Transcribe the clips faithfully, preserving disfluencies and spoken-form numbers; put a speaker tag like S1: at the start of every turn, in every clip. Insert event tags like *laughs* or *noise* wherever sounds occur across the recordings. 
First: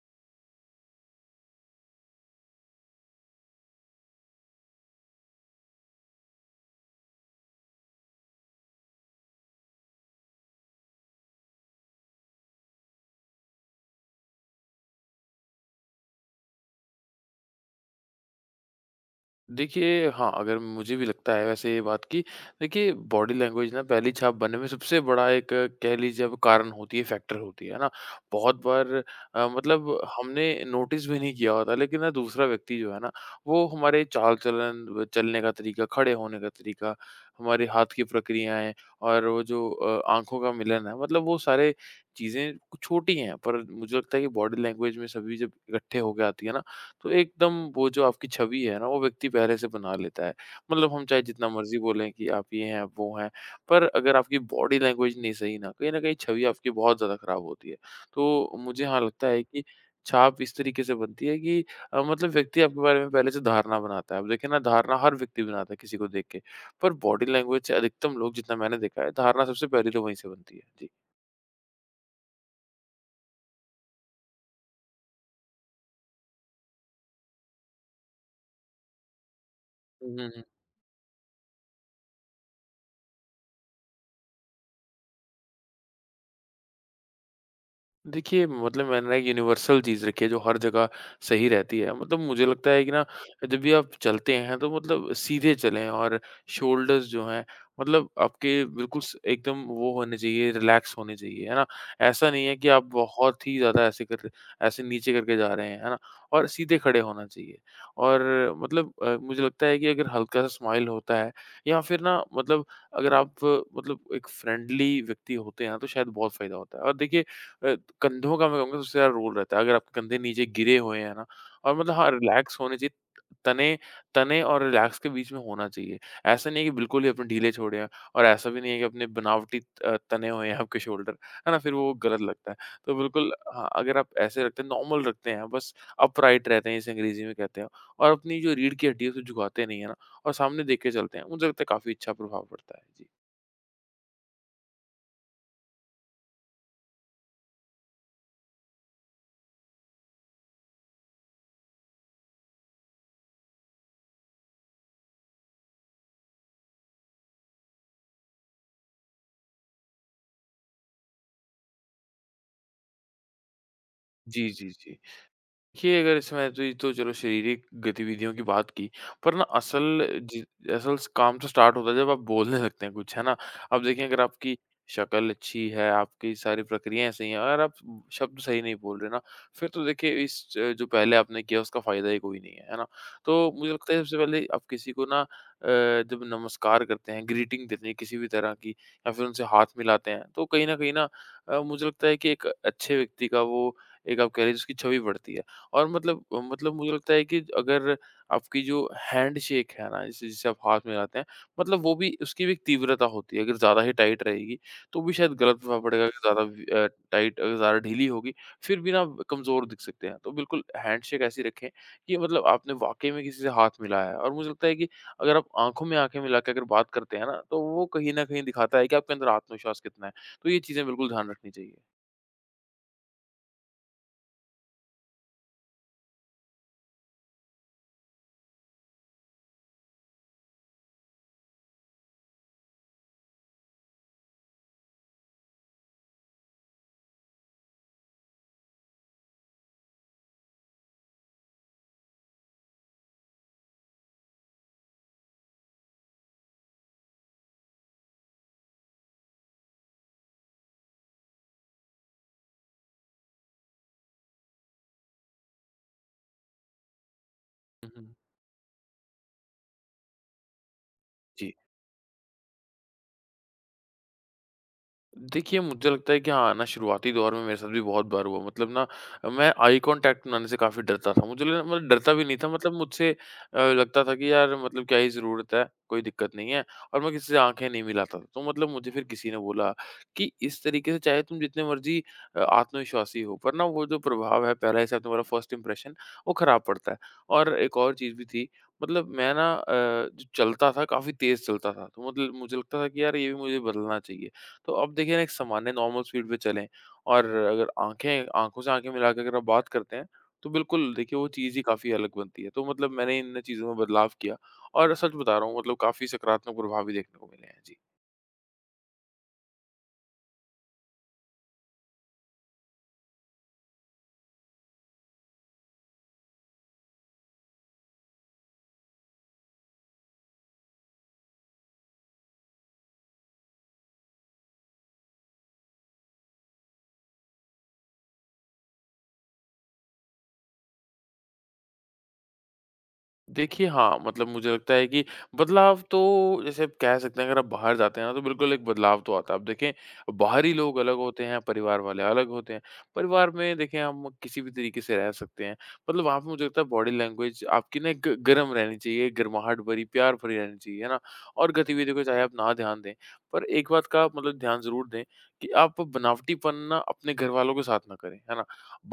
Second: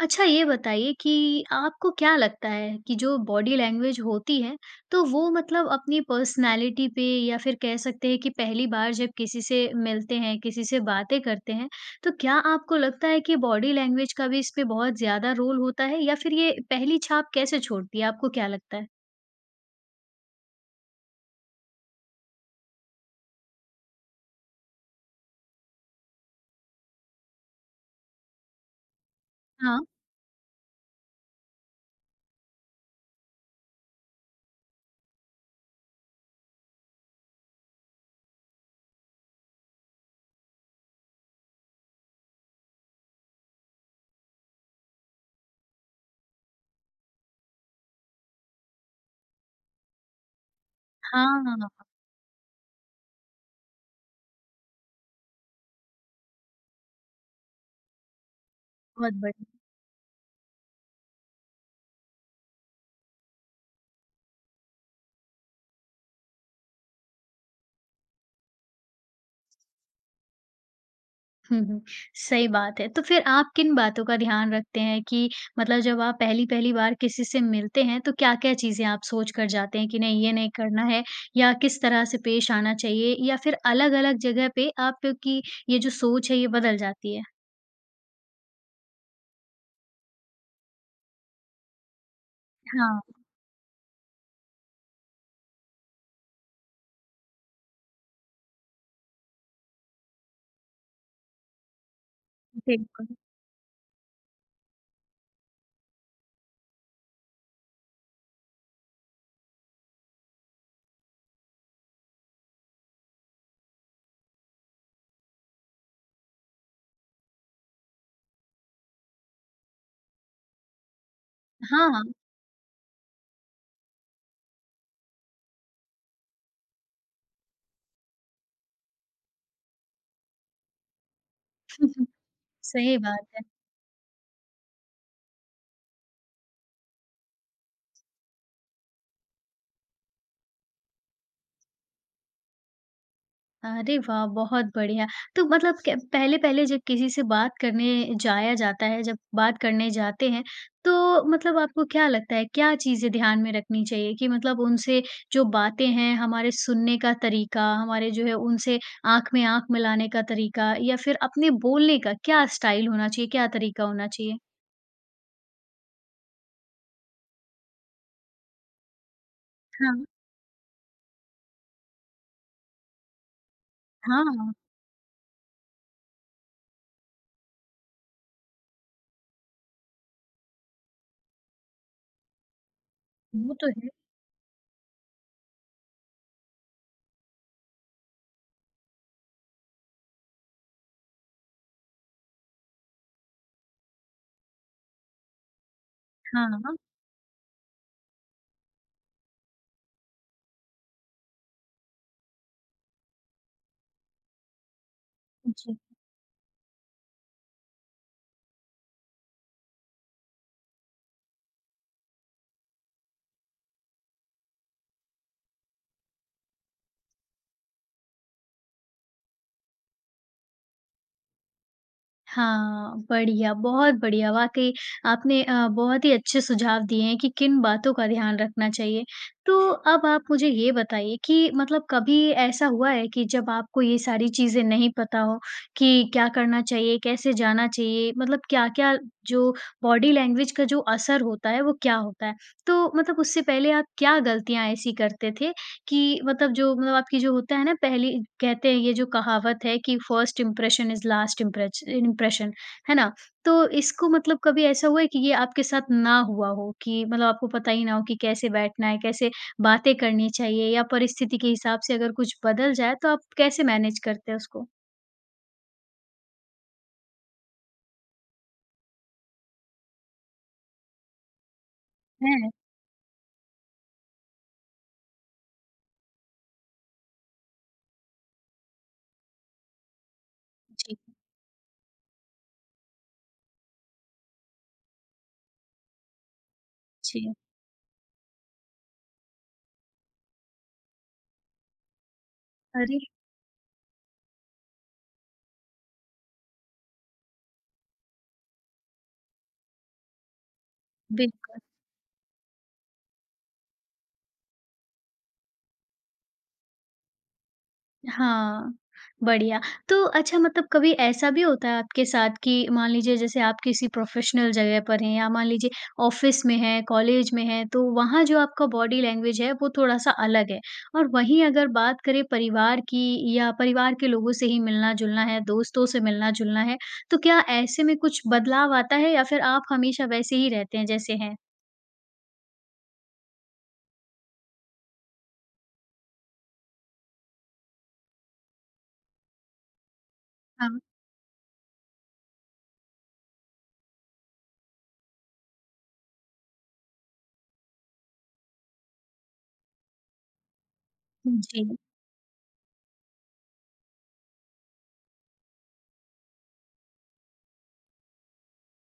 S1: अच्छा ये बताइए कि आपको क्या लगता है कि जो बॉडी लैंग्वेज होती है, तो वो मतलब अपनी पर्सनैलिटी पे या फिर कह सकते हैं कि पहली बार जब किसी से मिलते हैं, किसी से बातें करते हैं, तो क्या आपको लगता है कि बॉडी लैंग्वेज का भी इस पे बहुत ज़्यादा रोल होता है या फिर ये पहली छाप कैसे छोड़ती है? आपको क्या लगता है?
S2: देखिए, हाँ, अगर मुझे भी लगता है वैसे ये बात कि देखिए बॉडी लैंग्वेज ना पहली छाप बनने में सबसे बड़ा एक अ, कह लीजिए आप कारण होती है, फैक्टर होती है, है ना? बहुत बार अ,
S1: हाँ।
S2: मतलब हमने नोटिस भी नहीं किया होता लेकिन ना दूसरा व्यक्ति जो है ना, वो हमारे चाल-चलन, व चलने का तरीका, खड़े होने का तरीका, हमारे हाथ की प्रक्रियाएँ और वो जो अ, आँखों का मिलन है मतलब वो सारे चीज़ें कुछ छोटी हैं पर मुझे लगता है कि बॉडी लैंग्वेज में सभी जब इकट्ठे होके आती है ना, तो एकदम वो जो आपकी छवि है ना, वो व्यक्ति पहले से बना लेता है। मतलब हम चाहे जितना
S1: हाँ,
S2: मर्ज़ी बोलें कि आप ये हैं, आप वो हैं, पर अगर आपकी बॉडी लैंग्वेज नहीं सही ना, कहीं न कहीं छवि आपकी बहुत ज़्यादा खराब होती है। तो मुझे हाँ
S1: बहुत
S2: लगता है
S1: बढ़िया।
S2: कि छाप इस तरीके से बनती है कि अ, मतलब व्यक्ति आपके बारे में पहले से धारणा बनाता है। अब देखिए ना धारणा हर व्यक्ति बनाता है किसी को देख के, पर बॉडी लैंग्वेज से अधिकतम लोग जितना मैंने देखा है, धारणा सबसे पहले तो वहीं से बनती है। जी।
S1: हुँ, हुँ। सही बात है। तो फिर आप किन बातों का ध्यान रखते हैं कि मतलब जब आप पहली-पहली बार किसी से मिलते हैं तो क्या-क्या चीज़ें आप सोच कर जाते हैं कि
S2: हुँ,
S1: नहीं
S2: हुँ,
S1: ये
S2: हुँ।
S1: नहीं करना है या किस तरह से पेश आना चाहिए या फिर अलग-अलग जगह पे आपकी ये जो सोच है ये बदल जाती है?
S2: देखिए, मतलब मैंने ना एक यूनिवर्सल चीज़ रखी है जो हर जगह सही रहती है। मतलब मुझे लगता है कि
S1: हाँ,
S2: ना जब भी आप चलते हैं तो मतलब सीधे चलें और शोल्डर्स जो हैं मतलब आपके बिल्कुल स एकदम वो होने चाहिए, रिलैक्स होने चाहिए, है ना? ऐसा नहीं है कि आप
S1: बिल्कुल।
S2: बहुत ही ज़्यादा ऐसे कर ऐसे नीचे करके जा रहे हैं, है ना? और सीधे खड़े होना चाहिए। और मतलब अ, मुझे लगता है कि अगर हल्का-सा स्माइल होता है या फिर ना मतलब अगर आप अ, मतलब एक फ्रेंडली व्यक्ति होते हैं तो शायद बहुत फ़ायदा होता है। और देखिए अ, कंधों का मैं कहूँगा सबसे ज़्यादा रोल रहता है। अगर आपके कंधे नीचे गिरे हुए हैं ना और मतलब
S1: हाँ,
S2: हाँ, रिलैक्स होने चाहिए। तने तने और रिलैक्स के बीच में होना चाहिए। ऐसा नहीं है कि बिल्कुल ही अपने ढीले छोड़े हैं और ऐसा भी नहीं है कि अपने बनावटी अ, तने हुए हैं आपके शोल्डर, है ना? फिर वो
S1: *laughs*
S2: गलत लगता है। तो
S1: सही बात
S2: बिल्कुल
S1: है।
S2: हाँ, अगर आप ऐसे रखते हैं, नॉर्मल रखते हैं, बस अपराइट रहते हैं जिसे अंग्रेज़ी में कहते हैं और अपनी जो रीढ़ की हड्डी है उसे झुकाते नहीं है ना और सामने देख के चलते हैं, मुझे लगता है काफ़ी अच्छा प्रभाव पड़ता है। जी।
S1: अरे वाह! बहुत बढ़िया। तो मतलब क पहले-पहले जब किसी से बात करने जाया जाता है, जब बात करने जाते हैं, तो मतलब आपको क्या लगता है, क्या चीज़ें ध्यान में रखनी चाहिए कि मतलब उनसे जो बातें हैं, हमारे सुनने का तरीका, हमारे जो है उनसे आँख में आँख मिलाने का तरीका या फिर अपने बोलने का क्या स्टाइल होना चाहिए, क्या तरीका होना चाहिए?
S2: जी, जी, जी। देखिए, अगर इसमें तो ये तो चलो शारीरिक गतिविधियों की बात की, पर ना
S1: हाँ।
S2: असल जि असल स काम तो स्टार्ट होता है जब आप बोलने लगते हैं कुछ, है ना? अब देखिए अगर
S1: हाँ,
S2: आपकी शक्ल अच्छी है, आपकी सारी प्रक्रियाएँ सही हैं, अगर आप शब्द सही नहीं बोल रहे ना, फिर तो देखिए इस च जो पहले आपने किया उसका फ़ायदा ही कोई नहीं है, है ना? तो
S1: वो तो
S2: मुझे
S1: है।
S2: लगता है सबसे पहले आप किसी को ना अ, जब नमस्कार करते हैं, ग्रीटिंग देते हैं किसी भी तरह की या फिर उनसे हाथ मिलाते हैं, तो कहीं न कहीं ना अ, मुझे लगता है कि एक अच्छे व्यक्ति का वो एक आप कह लीजिए उसकी छवि बढ़ती है। और मतलब
S1: हाँ,
S2: मतलब
S1: हाँ।
S2: मुझे लगता है कि अगर आपकी जो हैंडशेक है ना, जिसे जिसे आप हाथ मिलाते हैं, मतलब वो भी उसकी भी एक तीव्रता होती है। अगर ज़्यादा ही टाइट रहेगी, तो भी शायद गलत
S1: जी।
S2: प्रभाव पड़ेगा। अगर ज़्यादा वी अ, टाइट अगर ज़्यादा ढीली होगी, फिर भी ना आप कमज़ोर दिख सकते हैं। तो बिल्कुल हैंडशेक ऐसी रखें कि मतलब आपने वाक़ई में किसी से हाथ मिलाया है और मुझे लगता है कि अगर आप आँखों में आँखें मिला के अगर बात करते हैं ना, तो वो कहीं न कहीं दिखाता है कि आपके अंदर आत्मविश्वास कितना है। तो ये चीज़ें बिल्कुल ध्यान रखनी चाहिए।
S1: हाँ, बढ़िया, बहुत बढ़िया। वाक़ई आपने अ, बहुत ही अच्छे सुझाव दिए हैं कि किन बातों का ध्यान रखना चाहिए। तो अब आप मुझे ये बताइए कि मतलब कभी ऐसा हुआ है कि जब आपको ये सारी चीज़ें नहीं पता हो कि क्या करना चाहिए, कैसे जाना चाहिए, मतलब क्या-क्या जो बॉडी लैंग्वेज का जो असर होता है, वो क्या होता है? तो मतलब उससे पहले आप क्या गलतियाँ ऐसी करते थे कि मतलब जो मतलब आपकी जो होता है ना पहली कहते हैं ये जो कहावत है कि first impression is last impression impression, है ना? तो इसको मतलब कभी ऐसा हुआ है कि ये आपके साथ ना हुआ हो कि मतलब आपको पता ही
S2: हुँ,
S1: ना हो
S2: हुँ।
S1: कि कैसे बैठना है, कैसे बातें करनी चाहिए या परिस्थिति के
S2: जी।
S1: हिसाब से अगर कुछ बदल जाए तो आप कैसे मैनेज करते हैं उसको?
S2: देखिए, मुझे लगता है कि हाँ ना शुरुआती दौर में मेरे साथ भी बहुत बार हुआ। मतलब ना मैं आई कॉन्टैक्ट बनाने से काफ़ी डरता था। मुझे लगा मतलब डरता भी नहीं था
S1: हैं,
S2: मतलब मुझसे अ, लगता था कि यार मतलब क्या ही ज़रूरत है, कोई दिक्कत नहीं है और मैं किसी से आँखें नहीं मिलाता था। तो मतलब मुझे फिर किसी ने बोला कि इस तरीके
S1: जी,
S2: से चाहे तुम जितने मर्ज़ी अ, आत्मविश्वासी हो पर ना वो जो प्रभाव है पहला हिसाब तुम्हारा फर्स्ट इंप्रेशन वो ख़राब पड़ता है।
S1: जी।
S2: और एक और चीज़ भी थी मतलब मैं ना अ, जो चलता था काफ़ी तेज़ चलता था। तो मतलब मुझे लगता था
S1: अरे!
S2: कि यार ये भी मुझे बदलना चाहिए। तो अब देखिए ना एक सामान्य नॉर्मल स्पीड पे चलें और अगर आँखें आँखों से आँखें मिला के अगर आप बात करते हैं, तो बिल्कुल देखिए वो चीज़
S1: बिल्कुल।
S2: ही काफ़ी अलग बनती है। तो मतलब मैंने इन चीज़ों में बदलाव किया और सच बता रहा हूँ मतलब काफ़ी सकारात्मक प्रभाव भी देखने को मिले हैं। जी।
S1: हाँ, बढ़िया। तो अच्छा मतलब कभी ऐसा भी होता है आपके साथ कि मान लीजिए जैसे आप किसी प्रोफ़ेशनल जगह पर हैं या मान लीजिए ऑफ़िस में हैं, कॉलेज में हैं, तो वहाँ जो आपका बॉडी लैंग्वेज है वो थोड़ा-सा अलग है। और वहीं अगर बात करें परिवार की या परिवार के लोगों से ही मिलना-जुलना है, दोस्तों से मिलना-जुलना है, तो क्या ऐसे में कुछ बदलाव आता है या फिर आप हमेशा वैसे ही रहते हैं जैसे हैं?
S2: देखिए, हाँ, मतलब मुझे लगता है कि बदलाव तो जैसे आप कह सकते हैं अगर आप बाहर जाते हैं ना तो बिल्कुल एक बदलाव तो आता है। अब देखें बाहरी लोग
S1: हाँ।
S2: अलग होते हैं, परिवार वाले अलग होते हैं। परिवार में देखें हम किसी भी तरीके से रह सकते हैं। मतलब वहाँ पे मुझे लगता है बॉडी लैंग्वेज आपकी ना ग गरम रहनी चाहिए, गर्माहट भरी, प्यार भरी रहनी चाहिए, है ना? और
S1: जी,
S2: गतिविधियों पे चाहे आप ना ध्यान दें, पर एक बात का आप मतलब ध्यान ज़रूर दें कि आप बनावटीपन ना अपने घरवालों के साथ ना करें, है ना?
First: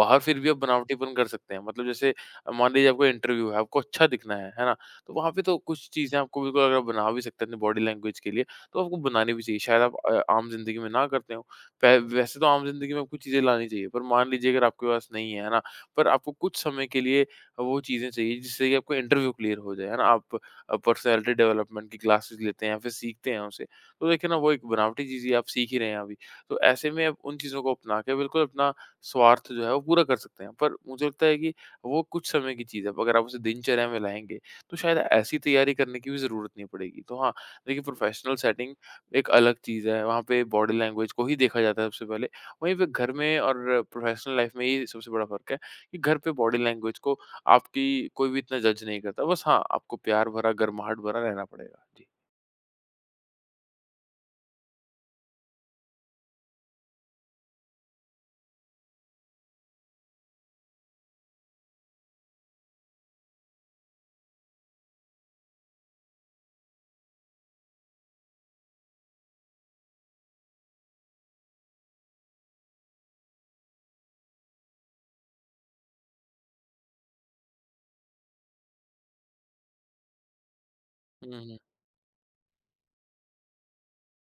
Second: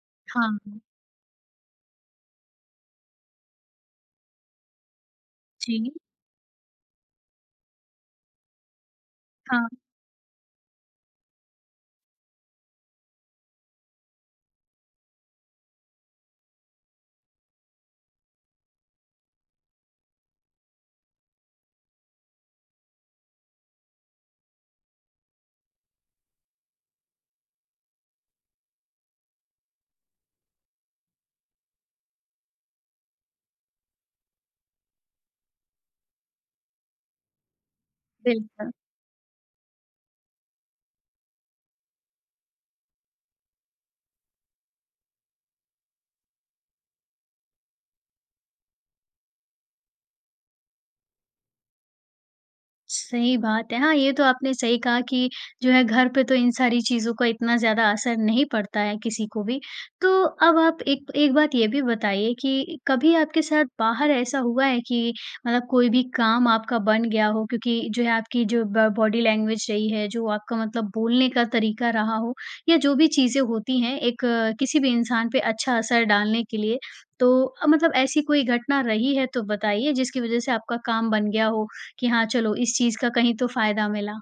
S2: बाहर फिर भी आप
S1: हाँ,
S2: बनावटीपन कर सकते हैं। मतलब जैसे मान लीजिए आपका इंटरव्यू है, आपको अच्छा दिखना है, है ना? तो वहाँ पे तो कुछ
S1: जी,
S2: चीज़ें आपको बिल्कुल अगर आप बना भी सकते हैं अपनी बॉडी लैंग्वेज के लिए, तो आपको बनानी भी चाहिए।
S1: हाँ,
S2: शायद आप अ, आम ज़िंदगी में ना करते हों। पै वैसे तो आम ज़िंदगी में आपको चीज़ें लानी चाहिए, पर मान लीजिए अगर आपके पास नहीं है, है ना? पर आपको कुछ समय के लिए वो चीज़ें चाहिए जिससे कि आपका इंटरव्यू क्लियर हो जाए, है ना? आप अ, पर्सनैलिटी डेवलपमेंट की क्लासेस लेते हैं या फिर सीखते हैं उसे, तो देखिए ना वो एक बनावटी चीज़ ही आप सीख ही रहे हैं अभी। तो ऐसे में आप उन चीज़ों को अपना के बिल्कुल अपना स्वार्थ जो है वो पूरा कर सकते हैं। पर मुझे लगता है कि वो कुछ समय की चीज़ है। अब अगर आप उसे दिनचर्या में लाएँगे, तो शायद ऐसी तैयारी करने की भी ज़रूरत नहीं पड़ेगी। तो हाँ, देखिए प्रोफ़ेशनल
S1: बिल्कुल।
S2: सेटिंग एक अलग चीज़ है, वहाँ पे बॉडी लैंग्वेज को ही देखा जाता है सबसे पहले। वहीं पे घर में और प्रोफ़ेशनल लाइफ़ में ये सबसे बड़ा फ़र्क है कि घर पे बॉडी लैंग्वेज को आपकी कोई भी इतना जज नहीं करता। बस हाँ, आपको प्यार भरा, गर्माहट भरा रहना पड़ेगा। जी।
S1: सही बात है। हाँ, ये तो आपने सही कहा कि जो है घर पे तो इन सारी चीज़ों का इतना ज़्यादा असर नहीं पड़ता है किसी को भी। तो अब आप एक एक बात ये भी बताइए कि कभी आपके साथ बाहर ऐसा हुआ है कि मतलब कोई भी काम आपका बन गया हो क्योंकि जो है आपकी जो ब बॉडी लैंग्वेज रही है, जो आपका मतलब बोलने का तरीका रहा हो या जो भी चीज़ें होती हैं एक अ, किसी भी इंसान पे अच्छा असर डालने के लिए। तो अ, मतलब ऐसी कोई घटना रही है तो बताइए जिसकी वज़ह से आपका काम बन
S2: हुँ,
S1: गया
S2: हुँ।
S1: हो? कि हाँ, चलो इस चीज़ का कहीं तो फ़ायदा मिला।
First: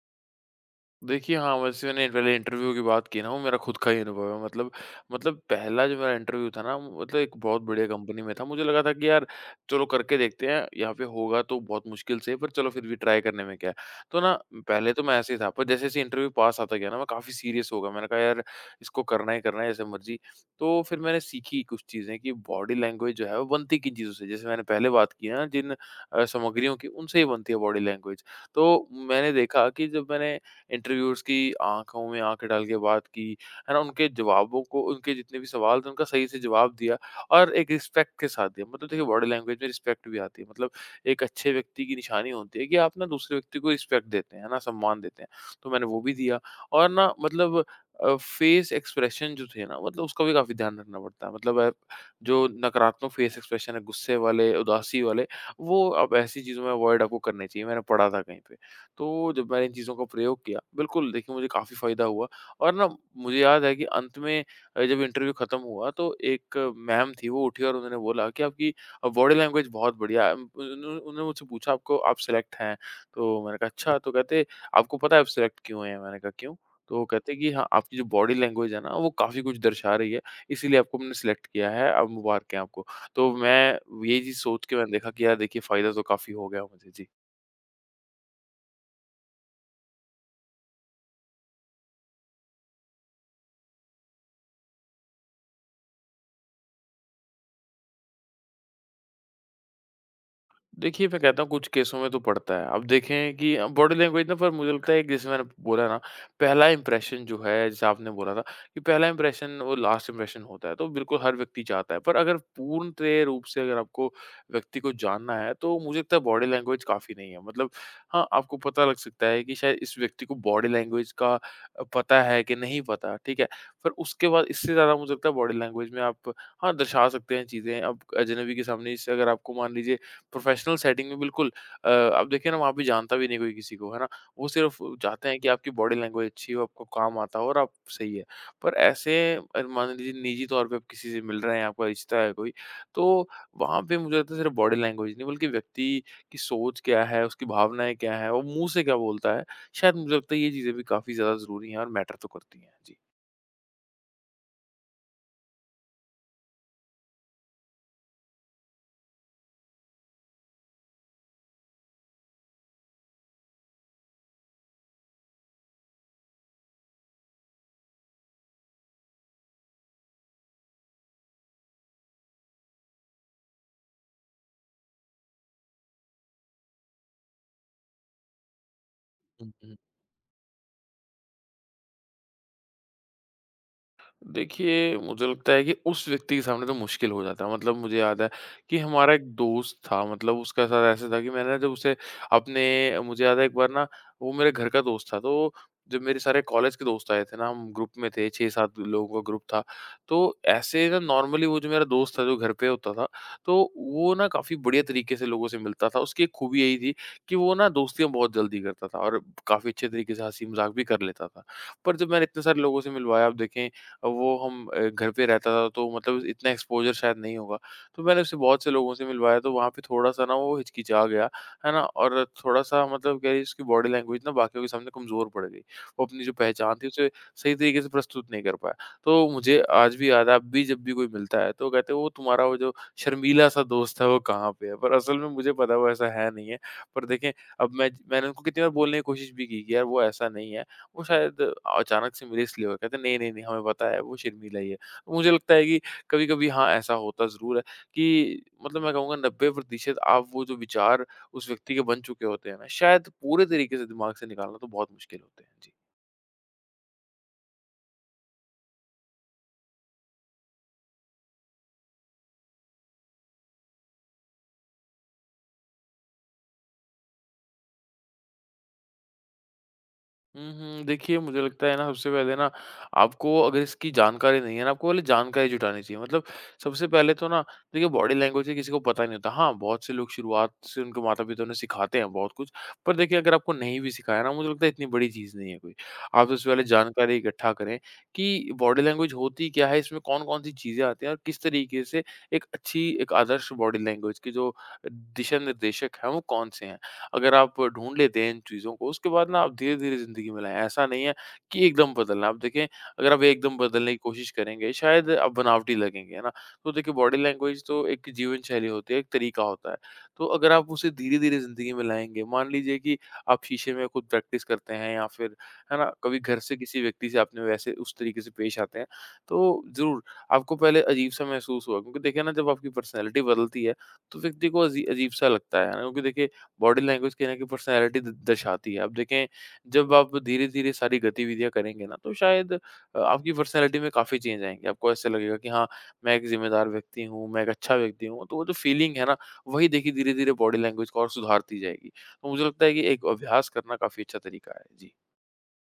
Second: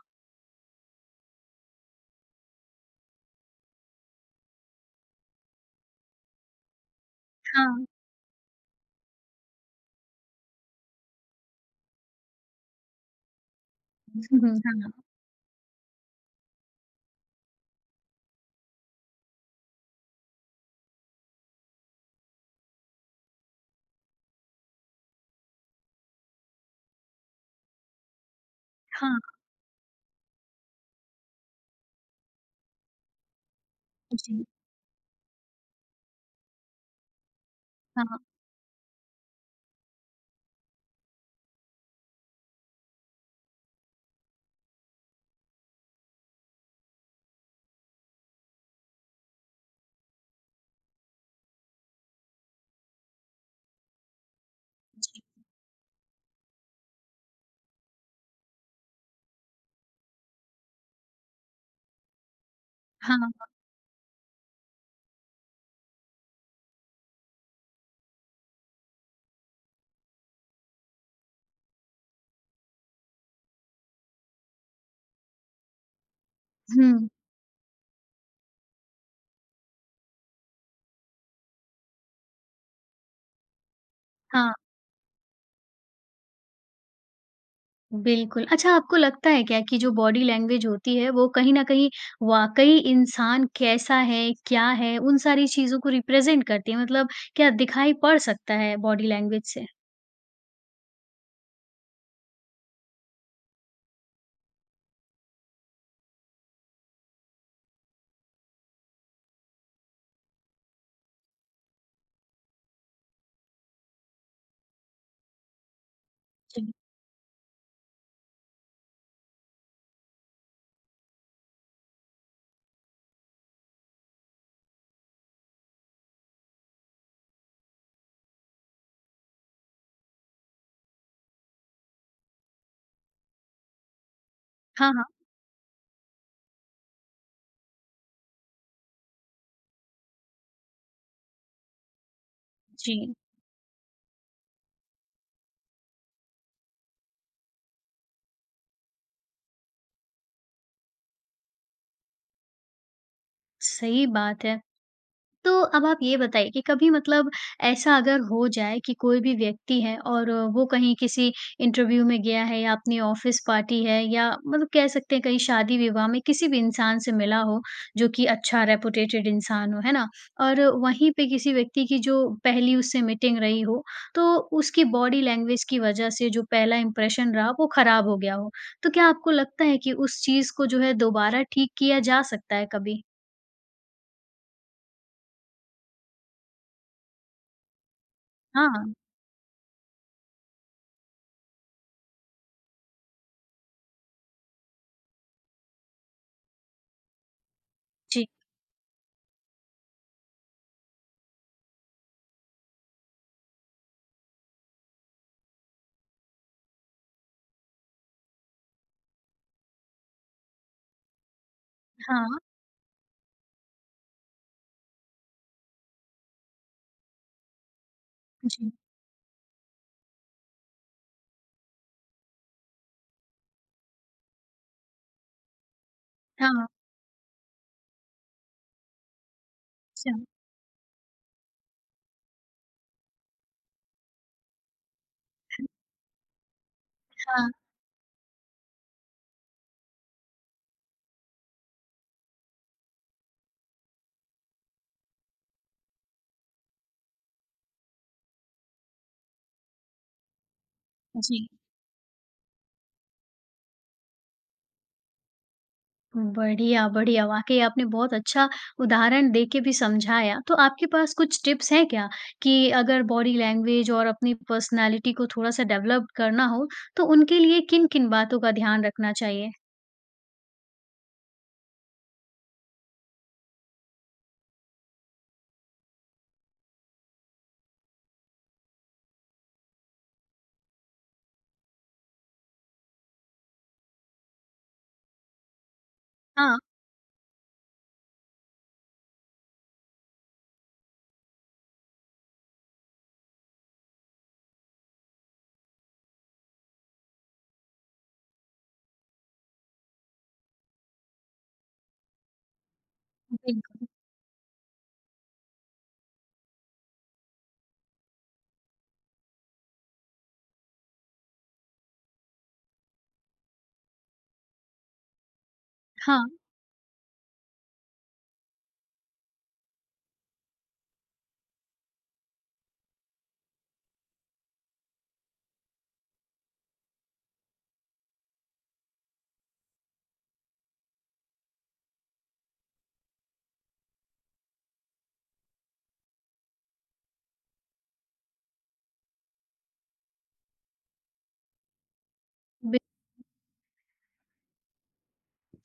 S2: देखिए, हाँ, वैसे मैंने पहले इंटरव्यू की बात की ना, वो मेरा खुद का ही अनुभव है। मतलब मतलब पहला जो मेरा इंटरव्यू था ना, मतलब एक बहुत
S1: हाँ,
S2: बढ़िया
S1: हुँ,
S2: कंपनी में था। मुझे लगा था कि यार, चलो करके देखते हैं, यहाँ पे होगा तो बहुत मुश्किल से, पर चलो फिर भी ट्राई करने में क्या है। तो ना
S1: हुँ,
S2: पहले
S1: हाँ,
S2: तो मैं ऐसे ही था, पर जैसे-जैसे इंटरव्यू पास आता गया ना, मैं काफ़ी सीरियस हो गया। मैंने कहा, "यार, इसको करना ही करना है, जैसे मर्ज़ी।" तो फिर मैंने सीखी कुछ चीज़ें कि बॉडी लैंग्वेज जो है, वो बनती किन चीज़ों से। जैसे मैंने पहले बात की ना, जिन अ, सामग्रियों की, उनसे ही बनती है बॉडी लैंग्वेज। तो
S1: हाँ,
S2: मैंने देखा कि जब मैंने इंटरव्यूअर्स की आँखों में आँखें डाल के बात की, है ना? उनके
S1: जी,
S2: जवाबों को उनके जितने भी सवाल थे उनका सही से जवाब दिया और एक रिस्पेक्ट
S1: हाँ,
S2: के साथ दिया। मतलब देखिए बॉडी लैंग्वेज में रिस्पेक्ट भी आती है। मतलब एक अच्छे व्यक्ति की निशानी होती है कि आप ना दूसरे व्यक्ति को रिस्पेक्ट देते हैं, है ना? सम्मान देते हैं। तो मैंने वो भी दिया और ना मतलब अ, फेस एक्सप्रेशन जो थे ना मतलब उसका भी काफ़ी ध्यान रखना पड़ता है। मतलब आप जो नकारात्मक फेस एक्सप्रेशन है गुस्से वाले, उदासी वाले वो अब ऐसी चीज़ों में अवॉइड आपको करनी चाहिए। मैंने पढ़ा था कहीं पे। तो जब मैंने इन चीज़ों का प्रयोग किया, बिल्कुल देखिए मुझे काफ़ी फ़ायदा हुआ और ना मुझे
S1: हाँ,
S2: याद है कि अंत में अ, जब इंटरव्यू खत्म हुआ तो एक मैम थी वो उठी और उन्होंने बोला कि आपकी अ, बॉडी लैंग्वेज बहुत बढ़िया है। उन उन्होंने उन्होंने मुझसे पूछा आपको आप सेलेक्ट हैं? तो मैंने कहा अच्छा, तो कहते आपको पता है आप सेलेक्ट क्यों हुए हैं? मैंने कहा क्यों? तो
S1: हुँ,
S2: कहते कि हाँ, आपकी जो बॉडी लैंग्वेज है ना, वो काफ़ी कुछ दर्शा रही है, इसीलिए आपको हमने सेलेक्ट किया है। अब मुबारक है आपको। तो मैं ये चीज़
S1: हाँ,
S2: सोच के मैंने देखा कि यार, देखिए, फ़ायदा तो काफ़ी हो गया मुझे। जी।
S1: बिल्कुल। अच्छा आपको लगता है क्या कि जो बॉडी लैंग्वेज होती है वो कहीं न कहीं वाक़ई इंसान कैसा है, क्या है, उन सारी चीज़ों को रिप्रेज़ेंट करती है? मतलब क्या दिखाई पड़ सकता है बॉडी लैंग्वेज से?
S2: देखिए, मैं कहता हूँ कुछ केसों में तो पड़ता है। अब देखें कि अ, बॉडी लैंग्वेज ना, पर मुझे लगता है कि जैसे मैंने बोला ना, पहला इंप्रेशन जो है, जैसे आपने बोला था कि पहला इंप्रेशन वो लास्ट इंप्रेशन होता है, तो बिल्कुल हर व्यक्ति चाहता है। पर अगर पूर्णतः रूप से अगर आपको व्यक्ति को जानना है, तो मुझे लगता है बॉडी
S1: जी।
S2: लैंग्वेज काफ़ी नहीं है। मतलब हाँ, आपको पता लग सकता है कि शायद इस व्यक्ति को बॉडी लैंग्वेज का अ, पता है कि नहीं पता, ठीक है? पर उसके बाद इससे ज़्यादा मुझे लगता है बॉडी लैंग्वेज में आप, हाँ, दर्शा सकते हैं चीज़ें। अब अजनबी के सामने जैसे अगर आपको, मान लीजिए प्रोफेशनल सेटिंग में, बिल्कुल अ, आप देखिए ना, वहाँ पे जानता भी नहीं कोई किसी को, है ना? वो सिर्फ
S1: हाँ, हाँ,
S2: चाहते हैं कि आपकी बॉडी लैंग्वेज अच्छी हो, आपको काम आता हो और आप सही है। पर ऐसे अ, मान लीजिए निजी तौर पे आप किसी से मिल रहे हैं, आपका रिश्ता है कोई,
S1: जी,
S2: तो वहाँ पे मुझे लगता है सिर्फ बॉडी लैंग्वेज नहीं, बल्कि व्यक्ति की सोच क्या है, उसकी भावनाएँ क्या हैं, वो मुँह से क्या बोलता है, शायद मुझे लगता है ये चीज़ें भी काफ़ी ज़्यादा ज़रूरी हैं और मैटर तो करती हैं।
S1: सही बात है। तो अब आप ये बताइए कि कभी मतलब ऐसा अगर हो जाए कि कोई भी व्यक्ति है और वो कहीं किसी इंटरव्यू में गया है या अपनी ऑफिस पार्टी है या मतलब कह सकते हैं कहीं शादी विवाह में किसी भी इंसान से मिला हो जो कि अच्छा रेपुटेटेड इंसान हो है ना और वहीं पे किसी व्यक्ति की जो पहली उससे मीटिंग रही हो तो उसकी बॉडी लैंग्वेज की वजह से जो पहला इंप्रेशन रहा वो खराब हो गया हो तो क्या आपको लगता
S2: जी।
S1: है कि उस चीज को जो है दोबारा ठीक किया जा सकता है कभी?
S2: देखिए, मुझे लगता है कि उस व्यक्ति के सामने तो मुश्किल हो जाता है। मतलब, मुझे याद है कि
S1: हाँ,
S2: हमारा एक दोस्त था, मतलब उसके साथ ऐसा था कि मैंने जब उसे अपने, मुझे याद है एक बार ना, वो मेरे घर का दोस्त था। तो जब मेरे सारे कॉलेज के दोस्त आए थे ना, हम ग्रुप में
S1: जी,
S2: थे, छह सात लोगों का ग्रुप था। तो ऐसे ना, नॉर्मली वो जो मेरा दोस्त था, जो घर पे होता था, तो वो ना काफ़ी बढ़िया तरीके से लोगों से मिलता था। उसकी एक खूबी यही थी कि वो ना दोस्तियाँ बहुत जल्दी करता था और काफ़ी अच्छे तरीके से हँसी-मज़ाक भी कर लेता था। पर जब मैंने
S1: हाँ,
S2: इतने सारे लोगों से मिलवाया, आप देखें, वो हम अ, घर पे रहता था, तो मतलब इतना एक्सपोज़र शायद नहीं होगा। तो मैंने उससे बहुत से
S1: जी,
S2: लोगों से मिलवाया, तो वहाँ पे थोड़ा-सा ना वो हिचकिचा गया, है ना? और थोड़ा-सा, मतलब कह लीजिए, उसकी बॉडी लैंग्वेज ना बाकियों के सामने कमज़ोर पड़ गई। वो अपनी जो
S1: हाँ,
S2: पहचान थी उसे सही तरीके से प्रस्तुत नहीं कर पाया। तो मुझे आज भी
S1: अच्छा,
S2: याद है, अब भी जब भी कोई मिलता है तो कहते हैं, वो तुम्हारा वो जो शर्मीला-सा दोस्त है वो कहाँ पे है? पर असल में मुझे पता है वो ऐसा है नहीं है। पर देखें,
S1: हाँ,
S2: अब मैं मैंने उनको कितनी बार बोलने की कोशिश भी की कि यार वो ऐसा नहीं है। वो शायद अचानक से मिले, इसलिए हुआ। कहते हैं, "नहीं, नहीं, नहीं, हमें पता है, वो शर्मीला ही है।" तो मुझे लगता है कि कभी-कभी हाँ, ऐसा होता ज़रूर है कि, मतलब, मैं कहूँगा नब्बे प्रतिशत आप वो जो विचार उस
S1: जी।
S2: व्यक्ति के बन चुके होते हैं ना, शायद पूरे तरीके से दिमाग से निकालना तो बहुत मुश्किल होते हैं। जी।
S1: बढ़िया, बढ़िया, वाक़ई आपने बहुत अच्छा उदाहरण दे के भी समझाया। तो आपके पास कुछ टिप्स हैं क्या कि अगर बॉडी लैंग्वेज और अपनी पर्सनैलिटी को थोड़ा-सा डेवलप करना हो, तो उनके लिए किन-किन बातों का ध्यान रखना चाहिए?
S2: हुँ, हुँ। देखिए, मुझे लगता है ना, सबसे पहले ना, आपको अगर इसकी जानकारी नहीं है ना, आपको पहले जानकारी जुटानी चाहिए। मतलब, सबसे पहले तो ना, देखिए बॉडी लैंग्वेज ही किसी को पता नहीं होता। हाँ, बहुत से लोग शुरुआत से उनके माता-पिता तो उन्हें सिखाते हैं बहुत कुछ। पर देखिए, अगर आपको नहीं भी सिखाया ना, मुझे लगता है इतनी बड़ी चीज़ नहीं है कोई। आप सबसे
S1: हाँ,
S2: पहले जानकारी इकट्ठा करें कि बॉडी लैंग्वेज होती क्या है, इसमें कौन-कौन सी चीज़ें आती हैं और किस तरीके से एक अच्छी एक आदर्श बॉडी लैंग्वेज के जो दिशा निर्देशक हैं वो कौन से हैं। अगर आप ढूँढ लेते हैं इन चीज़ों को, उसके बाद ना आप धीरे-धीरे ज़िंदगी में लाएँ। ऐसा नहीं है कि एकदम बदलना है। आप देखें, अगर आप एकदम
S1: बिल्कुल।
S2: बदलने की कोशिश करेंगे, शायद आप बनावटी लगेंगे, है ना? तो देखिए, बॉडी लैंग्वेज तो एक जीवन शैली होती है, एक तरीका होता है। तो अगर आप उसे धीरे-धीरे ज़िंदगी में लाएँगे, मान लीजिए कि आप शीशे में खुद प्रैक्टिस करते हैं, या फिर, है ना, कभी घर
S1: हाँ,
S2: से किसी व्यक्ति से आपने वैसे उस तरीके से पेश आते हैं, तो ज़रूर आपको पहले अजीब-सा महसूस होगा, क्योंकि देखिए ना, जब आपकी पर्सनैलिटी बदलती है, तो व्यक्ति को अजी अजीब-सा लगता है, है ना? क्योंकि देखिए, बॉडी लैंग्वेज कहीं न कहीं पर्सनैलिटी द दर्शाती है। आप देखें, जब आप धीरे-धीरे सारी गतिविधियाँ करेंगे ना, तो शायद अ, आपकी पर्सनैलिटी में काफ़ी चेंज आएँगे। आपको ऐसा लगेगा कि हाँ, मैं एक ज़िम्मेदार व्यक्ति हूँ, मैं एक अच्छा व्यक्ति हूँ। तो वो जो फीलिंग है ना, वही देखिए धीरे-धीरे बॉडी लैंग्वेज को और सुधारती जाएगी। तो मुझे लगता है कि
S1: बिल्कुल।
S2: एक अभ्यास करना काफ़ी अच्छा तरीका है। जी।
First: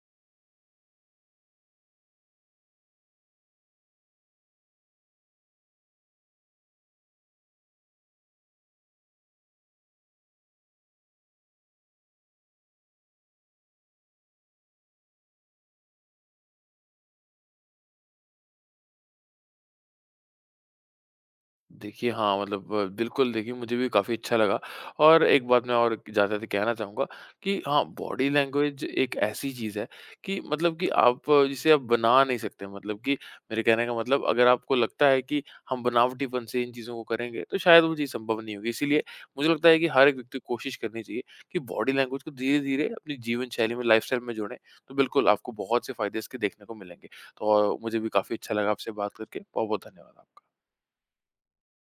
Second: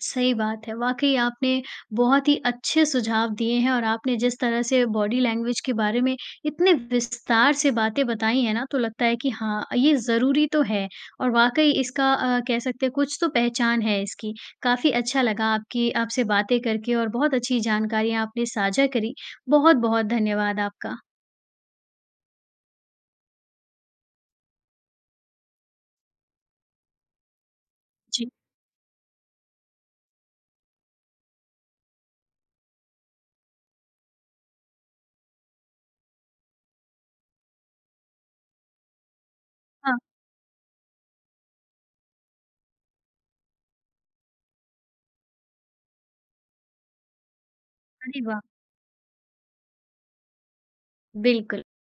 S1: सही बात है। वाक़ई आपने बहुत ही अच्छे सुझाव दिए हैं और आपने जिस तरह से बॉडी लैंग्वेज के बारे में इतने विस्तार से बातें बताई हैं ना, तो लगता है कि हाँ, ये ज़रूरी तो है और वाक़ई इसका अ, कह सकते हैं कुछ तो पहचान है इसकी। काफ़ी अच्छा लगा आपकी आपसे बातें करके और बहुत अच्छी जानकारियाँ आपने साझा करी। बहुत-बहुत धन्यवाद आपका।
S2: देखिए, हाँ, मतलब अ, बिल्कुल देखिए मुझे भी काफ़ी अच्छा लगा, और एक बात मैं और ज़्यादातर कहना चाहूँगा कि हाँ, बॉडी
S1: जी।
S2: लैंग्वेज एक ऐसी चीज़ है कि, मतलब कि, आप अ, जिसे आप बना नहीं सकते। मतलब कि, मेरे कहने का मतलब, अगर आपको लगता है कि हम बनावटीपन से इन चीज़ों को करेंगे, तो शायद वो चीज़ संभव नहीं होगी। इसीलिए मुझे लगता है कि
S1: हाँ,
S2: हर एक व्यक्ति को कोशिश करनी चाहिए कि बॉडी लैंग्वेज को धीरे-धीरे अपनी जीवन शैली में, लाइफ़स्टाइल में जोड़ें, तो बिल्कुल आपको बहुत से फ़ायदे इसके देखने को मिलेंगे। तो अ, मुझे भी
S1: अरे
S2: काफ़ी
S1: वाह!
S2: अच्छा लगा आपसे बात करके। बहुत-बहुत धन्यवाद आप
S1: बिल्कुल।